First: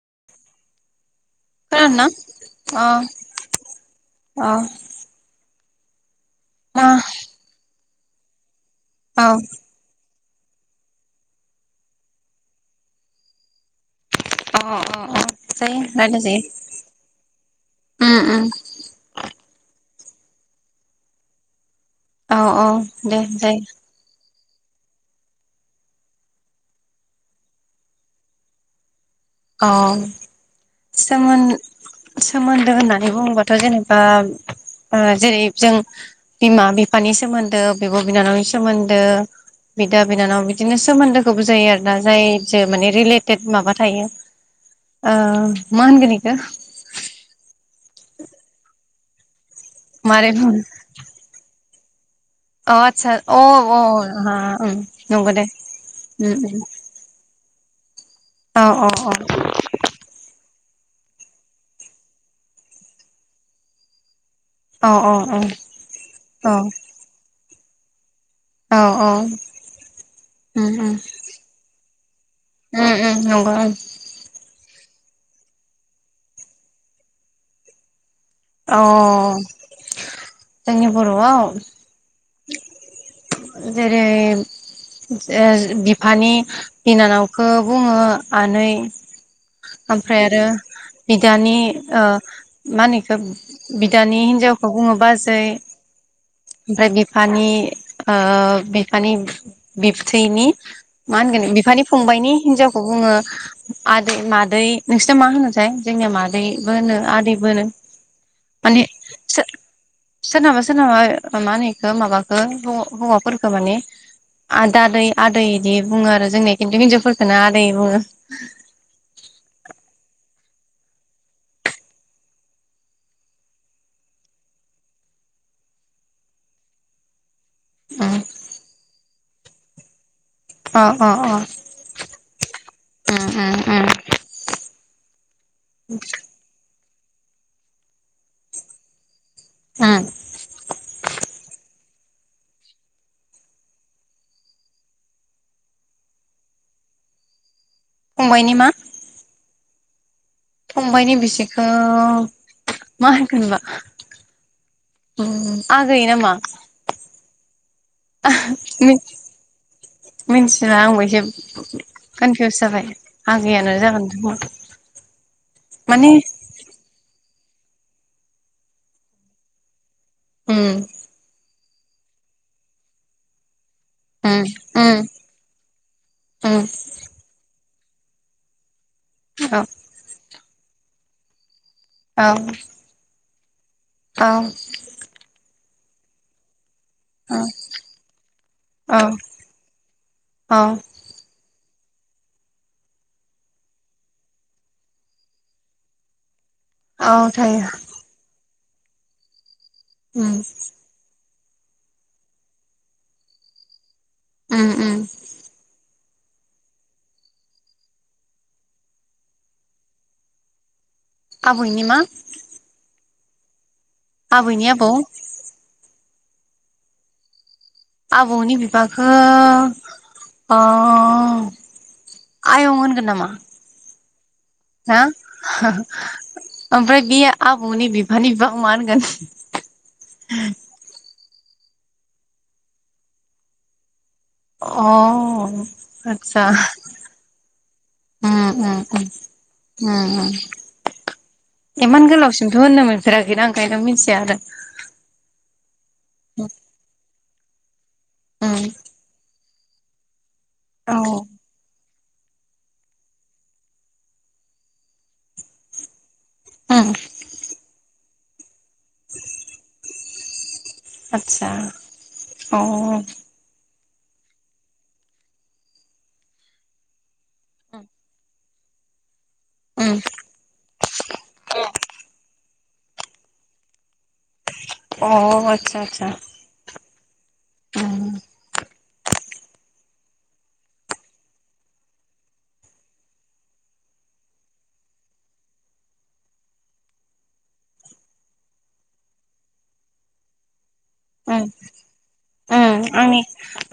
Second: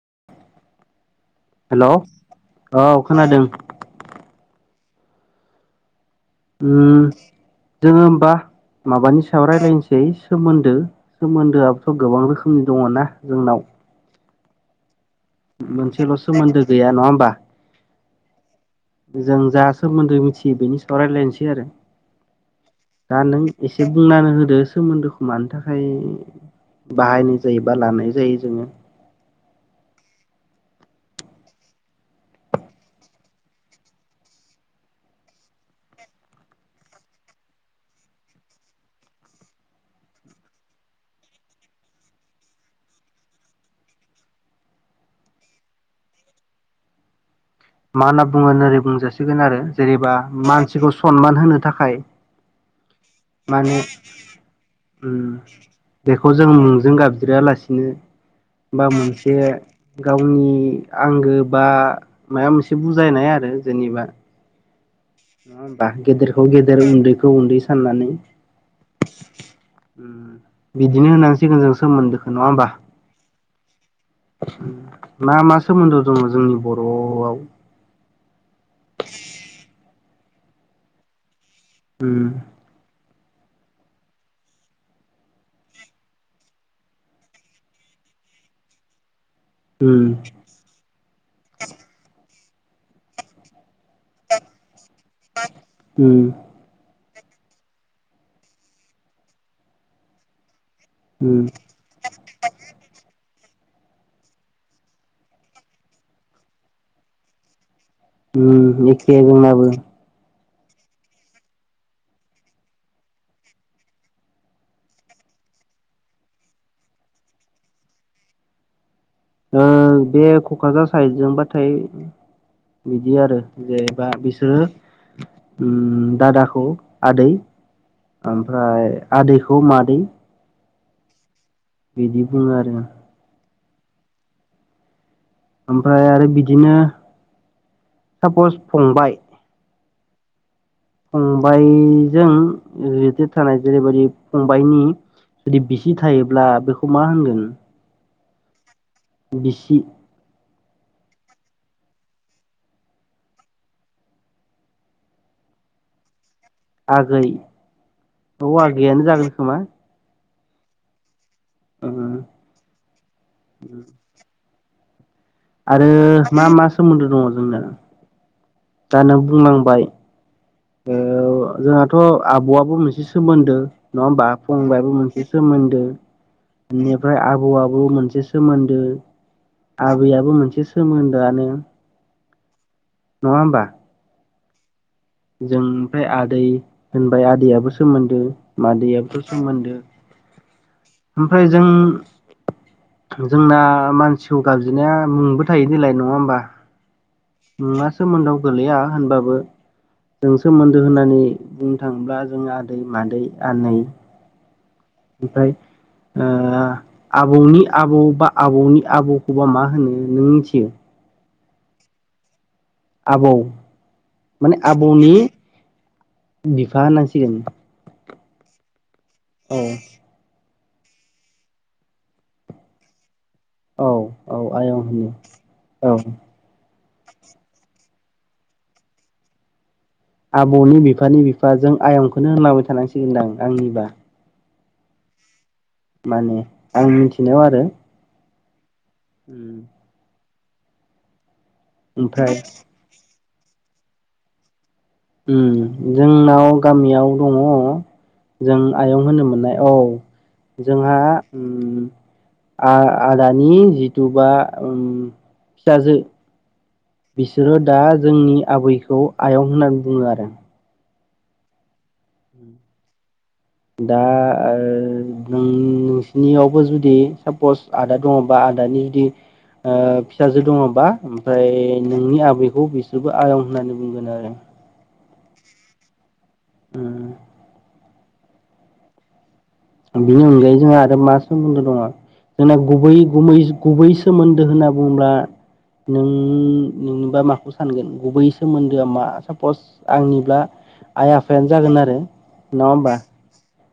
[inaudible] हेल' खोनादोंना औ अ खोनादों। अ अ जोङो होमबा औ अ माबानि सायाव रायलायनोसै सोमोन्दो सोमोन्दोआबोथ' गोबां रोखोमनि दङ ना जोंनाव अ अ। जायो मोनसेल' रायलाय जायो सोमोन्दो गैया नङा होमबा उम उम जों जा सोमोन्दो मिथियो बेनि सायाव रायलायनोसै आरो औ औ दे दा नों जायो एसे बुंनानै हो दो सोमोन्दोखौ मानि थाखाय बाहायनाय जायो बा लानाय जायो जोङो? औ सोमोन सोमोन्दो होननानै बुङोबाथ' जेनेबा जेरै जों बिमा बिफानि सोमोन्दो बिब' बिनानावनि सोमोन्दो बिदा बिनानाव बिदिनो सोमोन्दोखौ बुजायो आरोना जाय जे माने रिलेटेड माबा थायो। अ मा होनगोन बिखो मा होनना बुङो ओरै बुंजासिगोन आरो जेनेबा मारै बुङो मानसिखौ सनमान होनो थाखाय अ आतसा अ माने अ उम नंगौ दे। बेखौ उम जों उम मुंजों गाबज्रियालासि बिनो औ बा औ औ मोनसे गावनि आंगो बा माबा मोनसे बुजायनाय आरो जेनेबा औ औ नङा औ होमबा गेदेरखौ औ गेदेर उन्दैखौ उन्दै साननानै। औ औ उम बिदिनो होनांसिगोन जों सोमोन्दोखौ नङा होमबा? उम उम नंगौ उम मा मा सोमोन्दो दङ जोंनि बर'आव? अ जोंनि बर'आव? उम जेरै ओह बिफानि बिनानावखो बुङो आनै उम ओमफ्राय आरो बिदानि ओह मा होनो ओब बिदानि हिनजावखौ बुङो बाजै उम ओमफ्राय बिफ फानि ओह बिफानि बिबथैनि मा उम होनगोन बिफानि फंबायनि हिनजावखौ बुङो आदै मादै नोंसोरना मा होनोथाय जोंनिया मादैबो होनो आदैबो होनो। माने उम एखे जोंनाबो सो-सोरनाबा सोरनाबा मा होनो इखो माबाखो हौ-हौवाफोरफोरखौ माने आद आदै आदै बिदि बुङो आरो जोंनिया खिन्थु हिन्जावफोरखौनो आदै बुङो। ओ बे क'क्राझार साइडजोंबाथाय बिदि आरो जे बा बिसोरो ओम दादाखौ आदै । ओमफ्राय आदैखौ मादै । अ अ अ। बिदि बुङो आरो। उम उम उम ओमफ्राय आरो बिदिनो सापस फंबाय। ओम। फंबायजों रिलेटेड थानाय जेरैबायदि फंबायाइनि जुदि बिसि थायोब्ला बेखौ मा होनगोन? फंबायनि मा? बिसि फंबायनि बिसिखौ मा होनगोनबा? ओम आगै ना मा? आगै औ आगैयानो जागोन खोमा। मिन्थिला आंबो एसे कनफिउस जाबाय आगैयानो जागोन खोमा । आरो मा मा सोमोन्दो दङ जोंना दा नों बुंलांबाय। उम ओह जोंहाथ' आब'आबो मोनसे सोमोन्दो नङा होमबा उम फंबायाबो उम मोनसे सोमोन्दो उम बेनिफ्राय आबौ आ बो मोनसे सोमोन्दो औ आबैयाबो मोनसे सोमोन्दोआनो । औ। नङा होमबा? औ। जों ओमफ्राय आदै होनबाय औ आदैयाबो सोमोन्दो मादैआबोथ' सोमोन्दो। औ ओमफ्राय जों जोंना मानसिखौ गाबज्रिनाया मुंबो थायो देलाय नङा होमबा? औ थायो मा सोमोन्दोआव गोलैया होनबाबो उम जों सोमोन्दो होनानै बुंनो थाङोब्ला जों आदै मादै आनै उम उम ओमफ्राय ओह आबौनि आबौ बा आबौनि आबौखौबा मा होनो नों मिथियो? आबयनि मा? आबौ माने आबैनि आबौ आबौनि बिफा होननांसिगोन। आबौनि बिफाखौ औ ओह आयं होनगोन नामा? औ औ आयं ना होनो औ। ओमफ्राय बेयो आबौनि बिफानि बिफाखौ मा होनगोन? आबौनि बिफानि बिफाजों आयंखौनो होनलांबाय थानांसिगोनदां आंनिबा। अह माने आं मिन्थिनायाव आरो ओम ओम ओम ओम ओम । इमान ओमफ्राय गोलावसिमथ' होननो मोनफेराखैना ओंखायनो मिन्थिया आरो। ओम जोंनाव गामियाव दङ जों उम आयं होनो मोननाय। औ जोंहा। औ आ आदानि जिथुबा फिसाजो उम बिसोरो दा जोंनि आबैखौ आयं होननानै बुङो आरो। आतसा अ। दा नोंसिनियावबो जुदि सापस आदा दङबा आदा जुदि उम फिसाजो दङबा ओमफ्राय नोंनि आबै बेखौ बिसोरबो आयं होननानै बुंगोन आरो। अ आतसा आतसा। उम। उम बिनि अनगायै जोंहा आरो मा सोमोन्दो दङ। जोंना गुबै गुबै सोमोन्दो होनना बुङोब्ला । नों नोंनोबा माखौ सानगोन गुबै सोमोन्दोआ मा सापस आंनिब्ला आइ उम आफायानो जागोन आरो नङा उम होमबा? आंनि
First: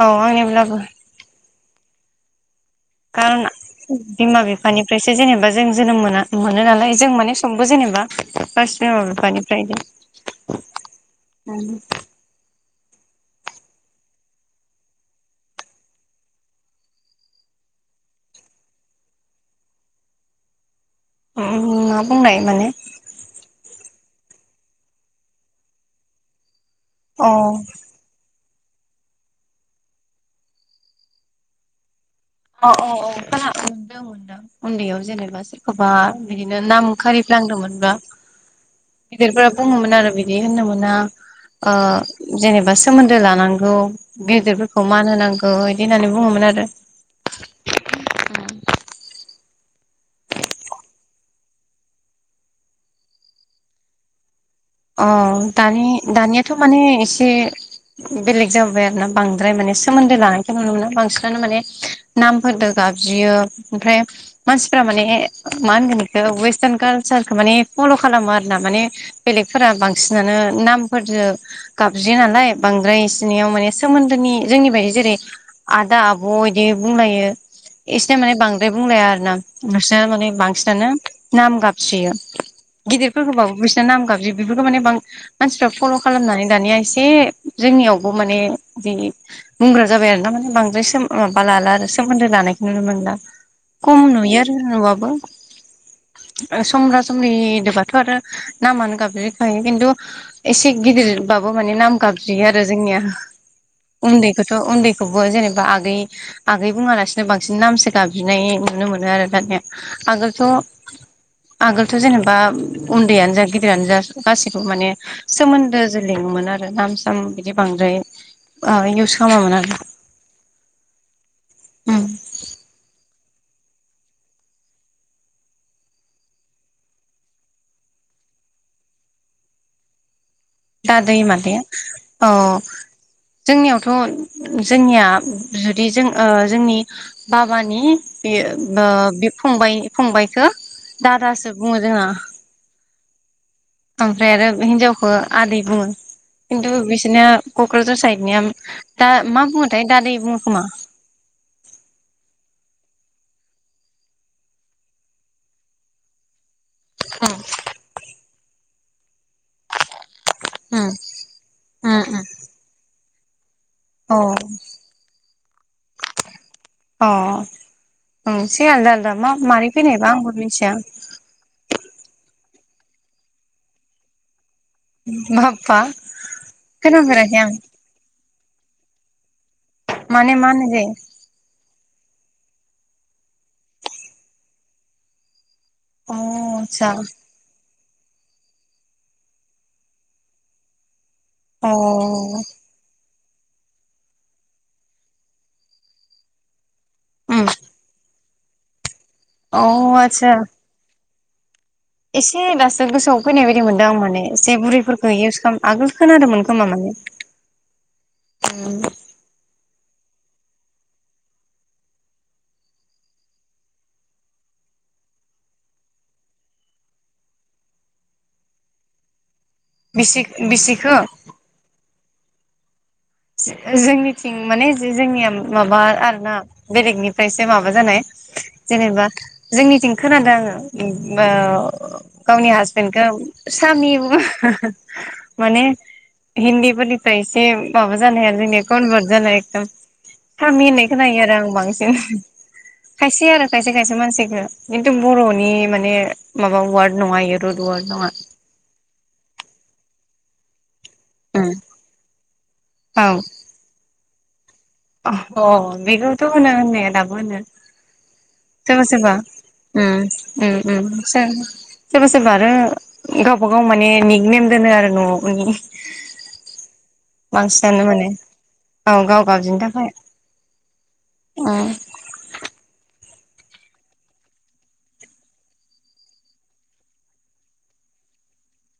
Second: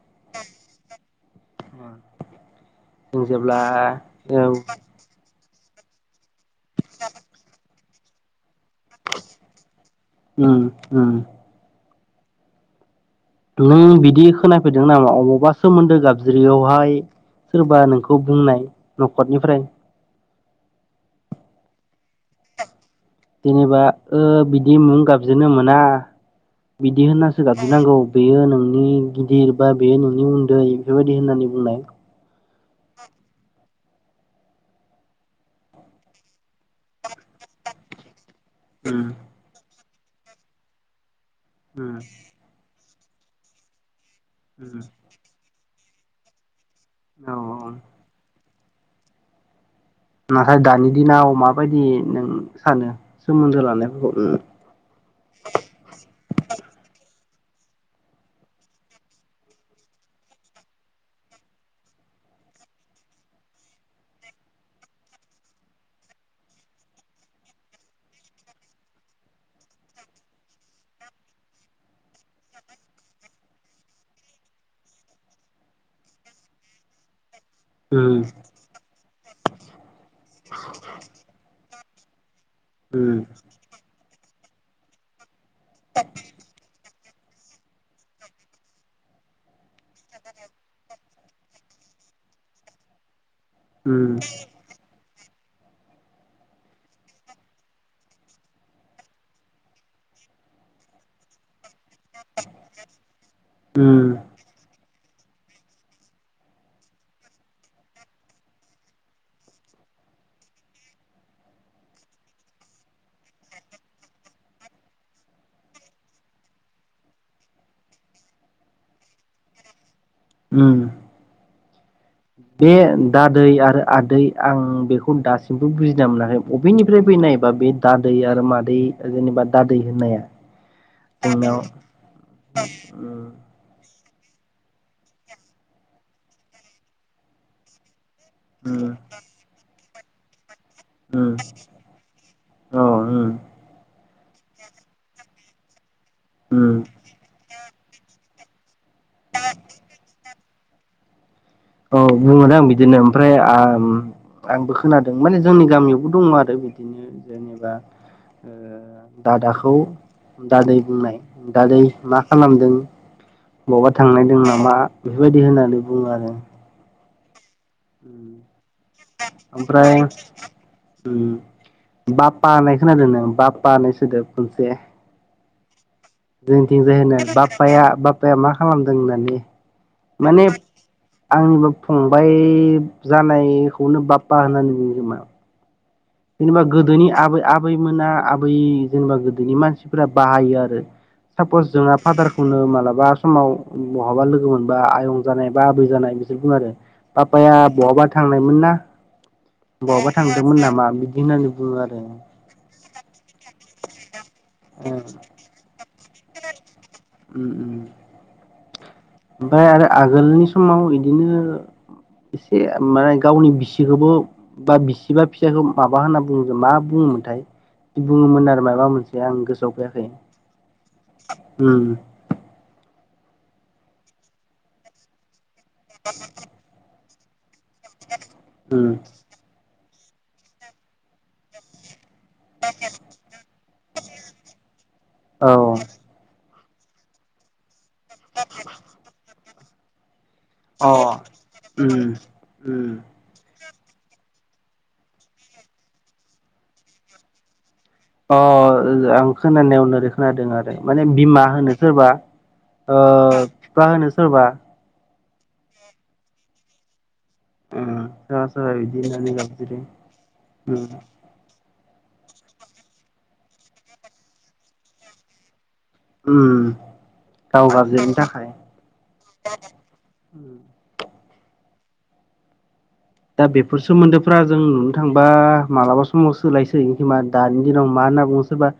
औ आंनिब्लाबो जों खारन जेब्ला बिमा औ बिफानिफ्रायसो जेनेबा जों जोनोम मोना मोनो नालाय जों माने संबो जेनेबा । उम उम [unintelligible] नों बिदि खोनाफेरदों नामा अबावबा सोमोन्दो गाबज्रियावहाय। सोरबा नोंखौ बुंनाय न'खरनिफ्राय। मा बुंनाय माने? जेनेबा बिदि मुं गाबजेनो मोना । बिदि अ होननासो गाबज्रिनांगौ बेयो नों नोंनि गिदिर बा बे नोंनि उन्दै बेफोर बायदि होननानै बुंनाय अ अ खाना औ । उन्दैयाव जेनेबा सोरखौबा बिदिनो नाम खारिफ्लांदोंमोनबा । उम गिदिरफोरा बुङोमोन आरो बिदि होननो मोना उम जेनेबा सोमोन्दो लानांगौ गेदेरफोरखौ उम मान होनांगौ बिदि होननानै बुङोमोन आरो । औ औ । नाथाय दानि दिनाव माबायदि नों सानो सोमोन्दो लानायफोरखौ । अ दानि दानियाथ' माने एसे बेलेग जाबोबाय आरोना बांद्राय माने सोमोन्दो लानायखौ नुनो मोनो बांसिनानो माने नामफोरजों गाबज्रियो ओमफ्राय मानसि माने मा होनगोन बेखौ वेस्टार्न कालसारखौ माने फल' खालामो आरोना माने । बेलेगफोरा बांसिनानो नामफोरजों गाबज्रि नालाय बांद्राय इसनियाव माने सोमोन्दोनि जोंनि बायदि जेरै आदा आब' बिदि बुंलायो । इसना उम माने बांद्राय बुंलाया आरोना बिसिना माने बांसिनानो नाम गाब उम गिदिरफोरखौबाबो बिसना नाम गाबज्रि बेफोरखौ माने बां मानसिफ्रा फल' खालामनानै दानिया एसे जोंनियावबो माने जि बुंग्रा जाबाय आरो ना माने बांद्राय माबा लाला आरो सोमोन्दो नुनो मोनला खम उम नुयो आरोना नुबाबो । समब्रा सब्रिबाथ' आरो नामानो गाब खायो खिन्थु एसे गिदिरबाबो माने नाम गाबज्रियो आरो जोंनिया । उम उन्दैखौथ' उन्दै बे खौबो जेनेबा आगै आगै बुङालासिनो बांसिन नामसो गाबज्रिनाय नुनो मोनो आरो दानिया । आगोलथ'आगोलथ' जेनेबा उन्दैयानो जा गिदिरानो जा गासिबो माने सोमोन्दोजो लिङोमोन आरो नाम साम बिदि बांद्राय इउस खालामामोन आरो । उम। उम । बे दादै आरो आदै आं बेखौ दासिमबो बुजिना मोनाखै बबेनिफ्राय फैनाय । जेनेबा बे दादै आरो मादै जेनेबा दादै होननाया दादै मादै जोंनाव अ उम जोंनियावथ' जोंनिया जुदि जों ओ जोंनि बाबानि बेयो ओ उम बि फंबाय-फंबाइखौ दादासो बुङो जोहा ओ । ओमफ्राय आरो हिनजावखौ आदै बुङो खिन्थु उम बिसोरनो क'क्राझार साइडनिया दा मा बुङोथाय दादै बुङो खोमा? औ बुङोदां बिदिनो ओमफ्राय आम आंबो खोनादों माने जोंनि गामियावबो दङ आरो बिदिनो उम जेनेबा ओ दादाखौ दादै उम बुंनाय दादै मा उम खालामदों मबा थांनो नायदों उम नामा? बेफोरबायदि होननानै बुङो आरो। अ । औ से आलदा आलदा मा मारै ओमफ्राय फैनायबा आंबो मिनथिया बा खोनादों नों? बा बा सोदोब खनसे मा फा जोंनिथिं जाय होनो बाफया बाफया मा खालामदों होननानै माने मा होनो जे आंनिबो फं बाय जानायखौनो बाप्पा होननानै बुङो खोमा अ जेनेबा आतसा गोदोनि आबै आबै मोना आबै जेनेबा गोदोनि मानसिफोरा बाहायो आरो सापस अ जोंना फादारखौनो मालाबा समाव बहाबा लोगो मोनबा आयं जानाय बा आबै जानाय बिसोर बुङो आरो उम बापाया बहाबा थांनायमोन ना अ बहाबा आतसा थांदोंमोन नामा बि एसे दासो गोसोआव फैनाय बायदि मोनदों आं माने एसे बुरैफोरखौ इउस खालाम आगोल खोनादोंमोन खोमा माने उम उम उम ओमफ्राय आरो आगोलनि समाव बिदिनो एसे माने गावनि बिसिखौबो बा बिसि बा फिसायखौ माबा होनना बुङों मा बुङोमोनथाय बुङोमोन आरो माबा मोनसे आं गोसो सोआव फैआखै बिसि बिसिखो उम जो जोंनिथिं माने जोंनिया माबा आरो ना बेलेगनि माबा जानाय उम जेनेबा जोंनिथिं खोनादों आङो उम ओ गावनि हासबेन्डखौ सामि बुङो औ माने हिन्दी फोरनिफ्राय एसे माबा जानाय आरो जोंनिया कनभारट जानाय एकदम सामि होननाय अ खोनायो आरो आं बांसिन उम खायसे आरो खायसे खायसे मानसिखौ खिन्थु बर'नि माने माबा वार्ड नङा इयो रुद वार्ड नङा ओ आं खोनानायाव नोरै खोनादों आरो माने बिमा उम होनो सोरबा ओ औ बिफा होनो सोरबा अ बेखौथ' होनो होननाया दाबो होनो उम सोरबा बिदि सोरबा होननानै गाबज्रियो उम उम उम सोर सोरबा सोरबा आरो गावबाागाव माने निक नेम दोनो आरो न'नि उम गाव बांसिनानो माने गाबज्रिनो थाखाय औ गाव गावदिनि थाखाय उम दा बेफोर सोमोन्दोफ्रा जों नुनो थांबा मालाबा समाव सोलायसो हैगोन खोमा दानि दिनाव मा होनना बुङो सोरबा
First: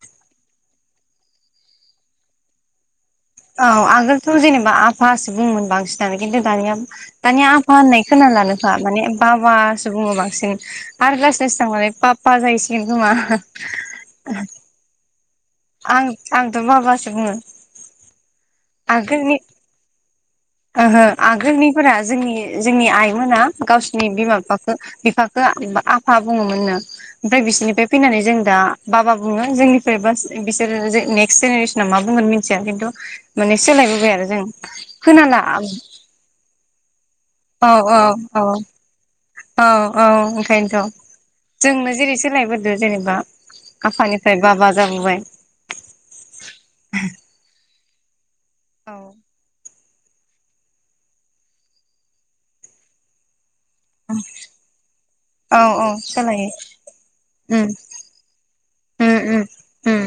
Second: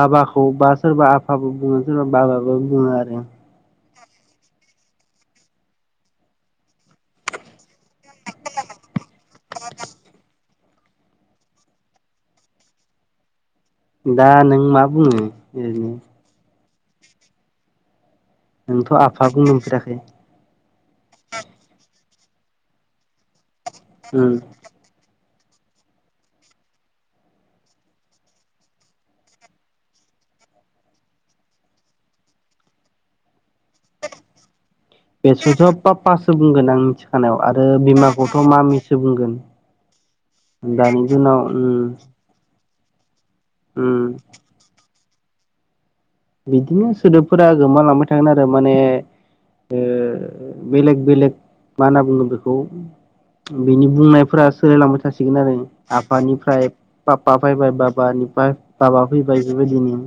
बाबाखौ बा सोरबा आफाबो बुङो सोरबा बाबाबो बुङो आरो औ आगोलथ' जेनेबा आफासो बुङोमोन बांसिनानो खिन्थु दानिया दानिया आफा होननाय खोना लानोखा माने बाबासो बुङो बांसिन आरो लासै लासै थांबालाय पापा जाहैसिगोन खोमा दा नों मा बुङो? ओरैनो आं आंथ' बाबासो बुङो नोंथ' आफा आगोलनि बुंफेराखै? ओहो आगोलनिफोरा जोंनि जोंनि आइमोना गावसिोरनि उम बिमा बिफाखौ बिफा आफा बुङोमोननो ओमफ्राय बिसोरनिफ्राय फैनानै जों दा बाबा बुङो जोंनिफ्राय बास बिसोरो नेक्स्ट जेनेरेसना मा बुंगोन मिथिया खिन्थु माने सोलायबोबाय आरो जों खोनाला बेसोरथ' पाप्पासो बुंगोन आं मिथिखानायाव औ आरो औ बिमाखौथ' औ मामिसो बुंगोन। औ औ दानि ओंखायनोथ' दिनाव उम जोंनो जेरै सोलायबो जेनेबा उम आफानिफ्राय बाबा जाबोबाय। बिदिनो सोदोबफोरा गोमालांबाय थागोन आरो माने। औ ओ बेलेग बेलेग मा होनना बुंडो बेखौ बिनि बुंनायफोरा सोलायलांबाय थासिगोन आरो औ औ सोलायो आफानिफ्राय पा उम फैबाय बाबानिफ्राय दाबा फैबाय बेबायदिनो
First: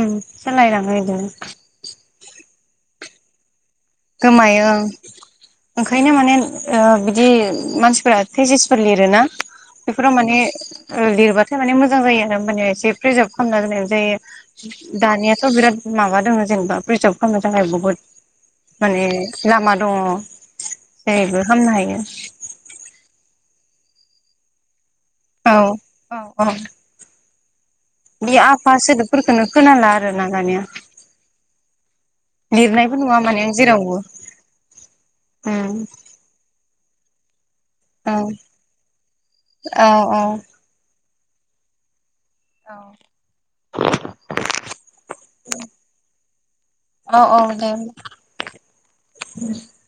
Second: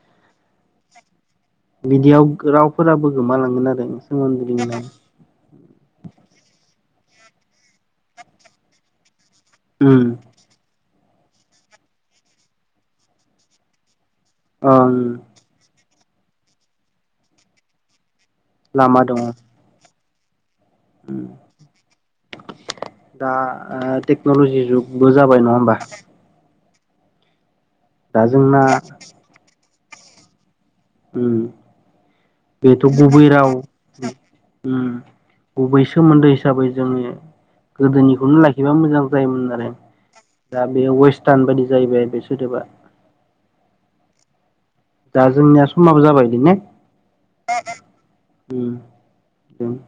ओं सोलायलांडो गिदिंनो। बिदियाव रावफोराबो गोमालांगोन आरो। सोमोन्दो गोमायो दोंनाय आं ओंखायनो माने। ओ बिदि मानसिफोरा थेसिसफोर लिरोना उम बेफोराव माने। लिरबाथाय माने मोजां जायो आरो ह मान एसे प्रिजार्भ खालामना दोन जायो ओं दानियाथ' बिराद। माबा दङ जेनेबा प्रिजार्भ खालामनो थाखाय बहुद लामा माने दङ लामा दङ । जायबो खामनो हायो। दा टेक्न'ल'जि जुगबो जाबाय औ नङा होमबा। औ औ दा बे जोंना आफा सोदोबफोरखौनो खोनाला आरोना दानिया। उम बेथ' लिरनायबो नुवा गुबै माने राव। आं जेरावबो उम उम बबै सोमोन्दो हिसाबै जोङो। औ गोदोनिखौनो लाखिबा मोजां जायोमोन आरो औ दा बे वेस्टार्न बायदि जाहैबाय बे। गोदोबा। औ दा जोंनिया समाबो जाबाय बिदि ने। औ औ दे होमबा उम